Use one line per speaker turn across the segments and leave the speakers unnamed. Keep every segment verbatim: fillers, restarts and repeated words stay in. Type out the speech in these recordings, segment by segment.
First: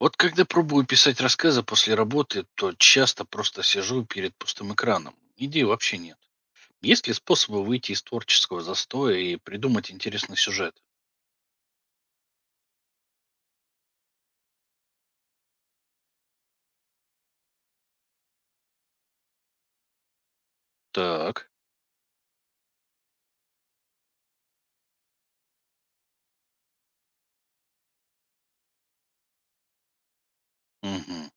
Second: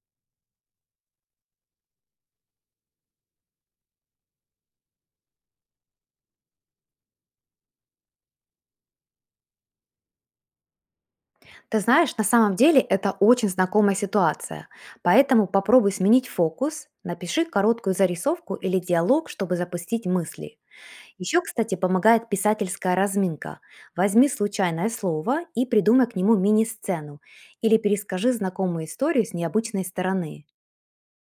Вот когда пробую писать рассказы после работы, то часто просто сижу перед пустым экраном. Идей вообще нет. Есть ли способы выйти из творческого застоя и придумать интересный сюжет?
Ты знаешь, на самом деле это очень знакомая ситуация, поэтому попробуй сменить фокус, напиши короткую зарисовку или диалог, чтобы запустить мысли. Еще,
Так.
кстати, помогает писательская разминка. Возьми случайное слово и придумай к нему мини-сцену или перескажи знакомую историю с необычной стороны.
Мгм.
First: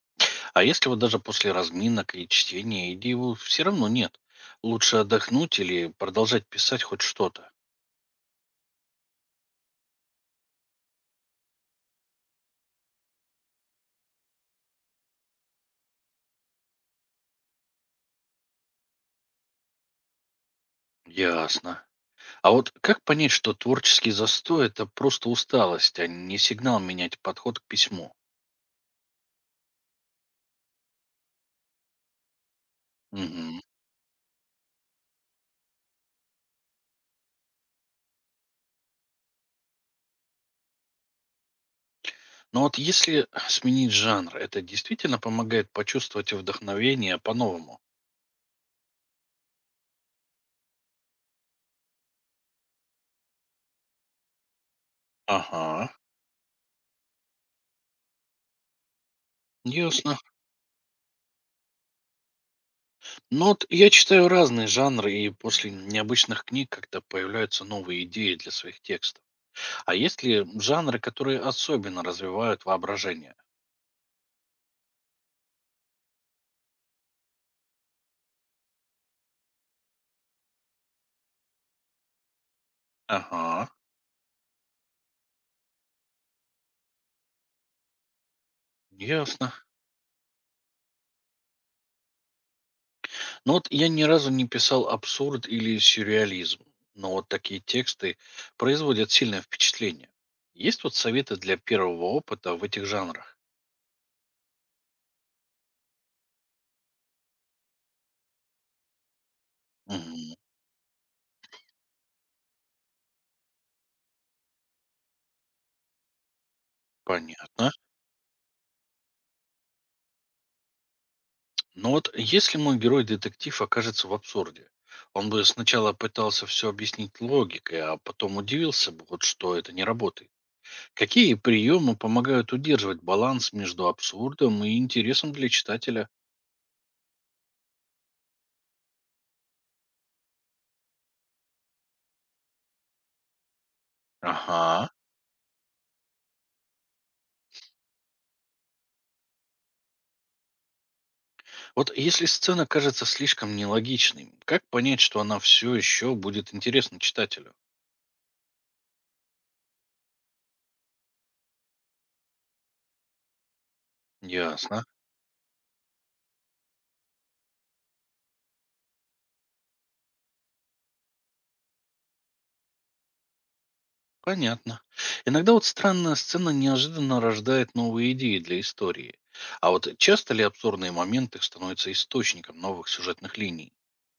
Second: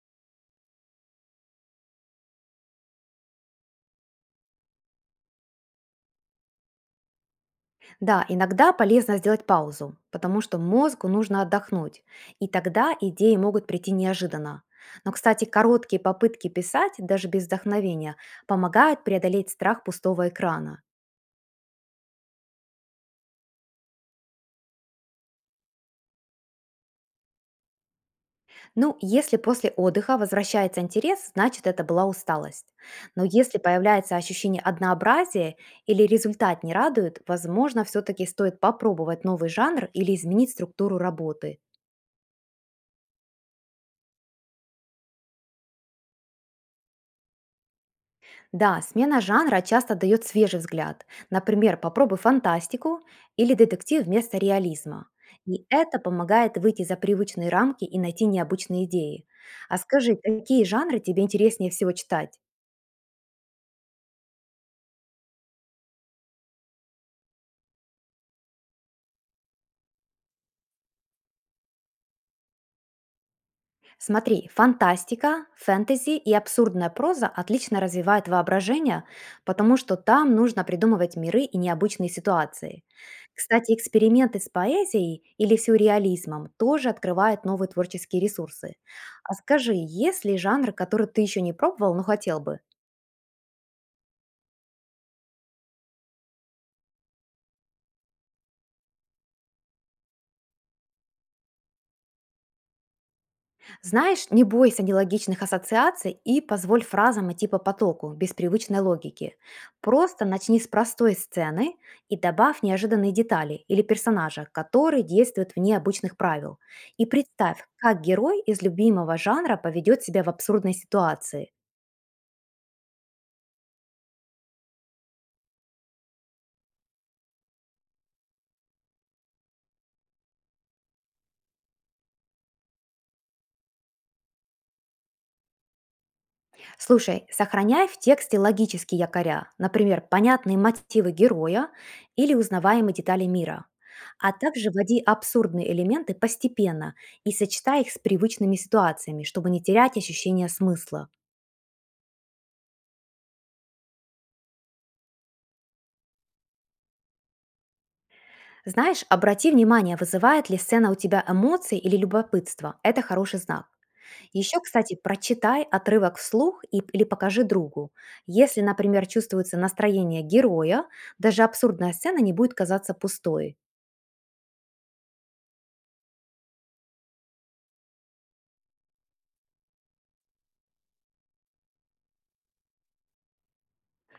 А если вот даже после разминок и чтения идей все равно нет? Лучше отдохнуть или продолжать писать хоть что-то?
Да, иногда полезно сделать паузу, потому что мозгу нужно отдохнуть, и тогда идеи могут прийти неожиданно. Но, кстати, короткие попытки писать, даже без вдохновения, помогают преодолеть страх пустого экрана.
Ясно. А вот как понять, что творческий застой — это просто усталость, а не сигнал менять подход к письму?
Ну, если после отдыха возвращается интерес, значит это была усталость. Но если
Мгм.
появляется ощущение однообразия или результат не радует, возможно, все-таки стоит попробовать новый жанр или изменить структуру работы.
Но вот если сменить жанр, это действительно помогает почувствовать вдохновение по-новому?
Да, смена жанра часто дает свежий взгляд. Например, попробуй фантастику или детектив вместо реализма. И
Ага,
это помогает выйти за привычные рамки и найти необычные идеи. А скажи,
ясно.
какие жанры тебе интереснее всего читать?
Ну вот я читаю разные жанры, и после необычных книг как-то появляются новые идеи для своих текстов. А есть ли жанры, которые особенно развивают воображение?
Смотри, фантастика, фэнтези и абсурдная проза отлично развивают воображение, потому что там нужно придумывать миры и необычные ситуации.
Ага,
Кстати, эксперименты с поэзией или сюрреализмом тоже открывают новые творческие ресурсы. А
ясно.
скажи, есть ли жанр, который ты еще не пробовал, но хотел бы?
Ну вот я ни разу не писал абсурд или сюрреализм, но вот такие тексты производят сильное впечатление. Есть вот советы для первого опыта в этих жанрах?
Знаешь, не бойся нелогичных ассоциаций и позволь фразам идти по потоку, без привычной логики. Просто
Мгм.
начни с простой сцены и добавь неожиданные детали или персонажа, который действует вне обычных правил. И представь,
Понятно.
как герой из любимого жанра поведет себя в абсурдной ситуации.
Но вот если мой герой-детектив окажется в абсурде, он бы сначала пытался все объяснить логикой, а потом удивился бы, вот что это не работает. Какие приемы помогают удерживать баланс между абсурдом и интересом для читателя?
Слушай, сохраняй в тексте логические якоря, например, понятные мотивы героя или узнаваемые детали мира. А также
Ага.
вводи абсурдные элементы постепенно и сочетай их с привычными ситуациями, чтобы не терять ощущение смысла.
Вот если сцена кажется слишком нелогичной, как понять, что она все еще будет интересна читателю?
Знаешь, обрати внимание, вызывает ли сцена у тебя эмоции или любопытство. Это хороший знак. Еще,
Ясно.
кстати, прочитай отрывок вслух и- или покажи другу. Если, например, чувствуется настроение героя, даже абсурдная сцена не будет казаться пустой.
Понятно. Иногда вот странная сцена неожиданно рождает новые идеи для истории. А вот часто ли абсурдные моменты становятся источником новых сюжетных линий?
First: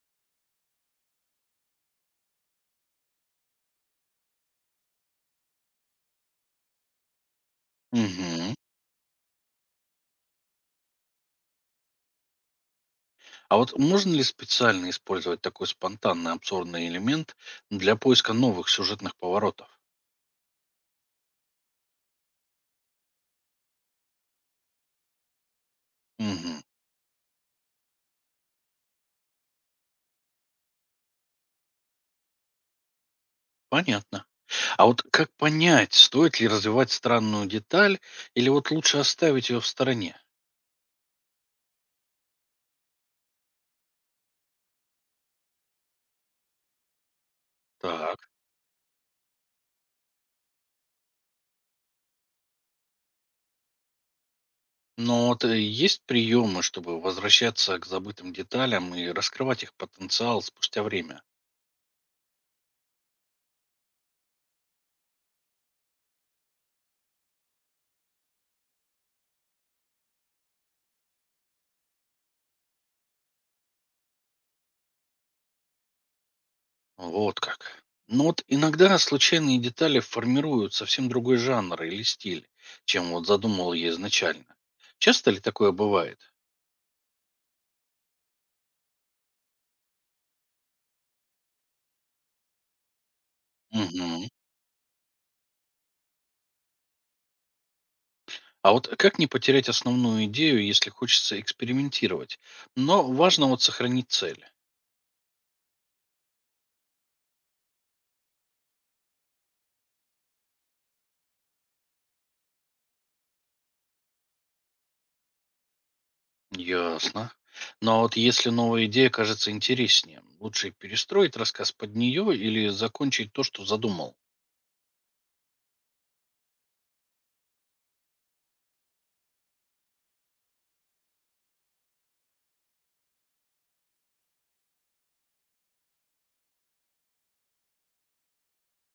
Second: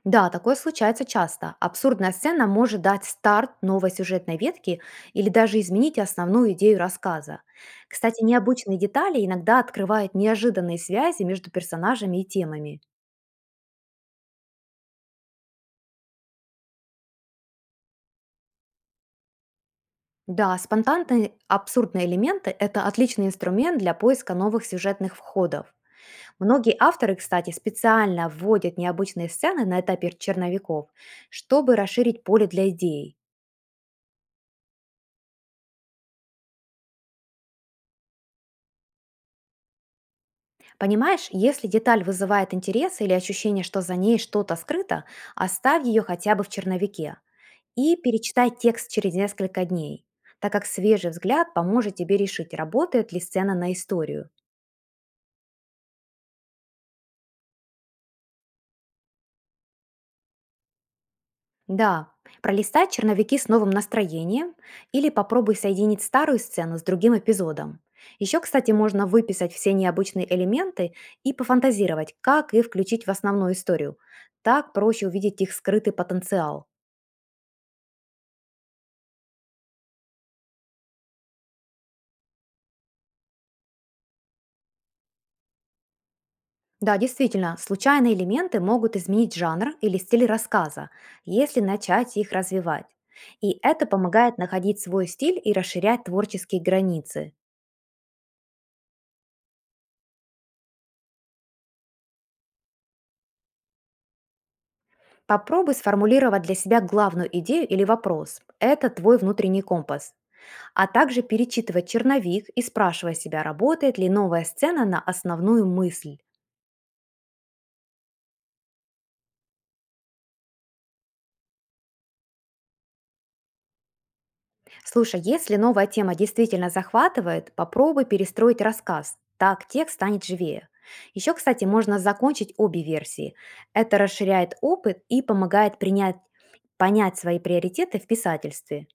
Да, такое случается часто. Абсурдная сцена может дать старт новой сюжетной ветки или даже изменить основную идею рассказа. Кстати,
Мгм.
необычные детали иногда открывают неожиданные связи между персонажами и темами.
А вот можно ли специально использовать такой спонтанный абсурдный элемент для поиска новых сюжетных поворотов?
Да, спонтанные абсурдные элементы– это отличный инструмент для поиска новых сюжетных входов.
Мгм.
Многие авторы, кстати, специально вводят необычные сцены на этапе черновиков, чтобы расширить поле для идей.
Понятно. А вот как понять, стоит ли развивать странную деталь или вот лучше оставить ее в стороне?
Понимаешь, если деталь вызывает интерес или ощущение, что за ней что-то скрыто, оставь ее хотя бы в черновике и
Так.
перечитай текст через несколько дней, так как свежий взгляд поможет тебе решить, работает ли сцена на историю.
Но вот э, есть приемы, чтобы возвращаться к забытым деталям и раскрывать их потенциал спустя время.
Да, пролистай черновики с новым настроением или попробуй соединить старую сцену с другим эпизодом. Еще, кстати, можно выписать все необычные элементы и пофантазировать, как их включить в основную историю. Так проще увидеть их скрытый потенциал.
Вот как. Но вот иногда случайные детали формируют совсем другой жанр или стиль, чем вот задумал я изначально. Часто ли такое бывает?
Да, действительно, случайные элементы могут изменить жанр или стиль рассказа, если начать их развивать. И это
Мгм.
помогает находить свой стиль и расширять творческие границы.
А вот как не потерять основную идею, если хочется экспериментировать? Но важно вот сохранить цель.
Попробуй сформулировать для себя главную идею или вопрос. Это твой внутренний компас. А также перечитывать черновик и спрашивая себя, работает ли новая сцена на основную мысль.
Ясно. Но вот если новая идея кажется интереснее, лучше перестроить рассказ под нее или закончить то, что задумал?
Слушай, если новая тема действительно захватывает, попробуй перестроить рассказ. Так текст станет живее. Еще, кстати, можно закончить обе версии. Это расширяет опыт и помогает принять, понять свои приоритеты в писательстве.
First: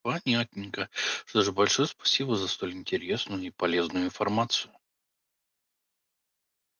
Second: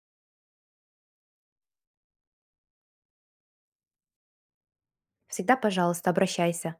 Понятненько. Что же, большое спасибо за столь интересную и полезную информацию.
Всегда, пожалуйста, обращайся.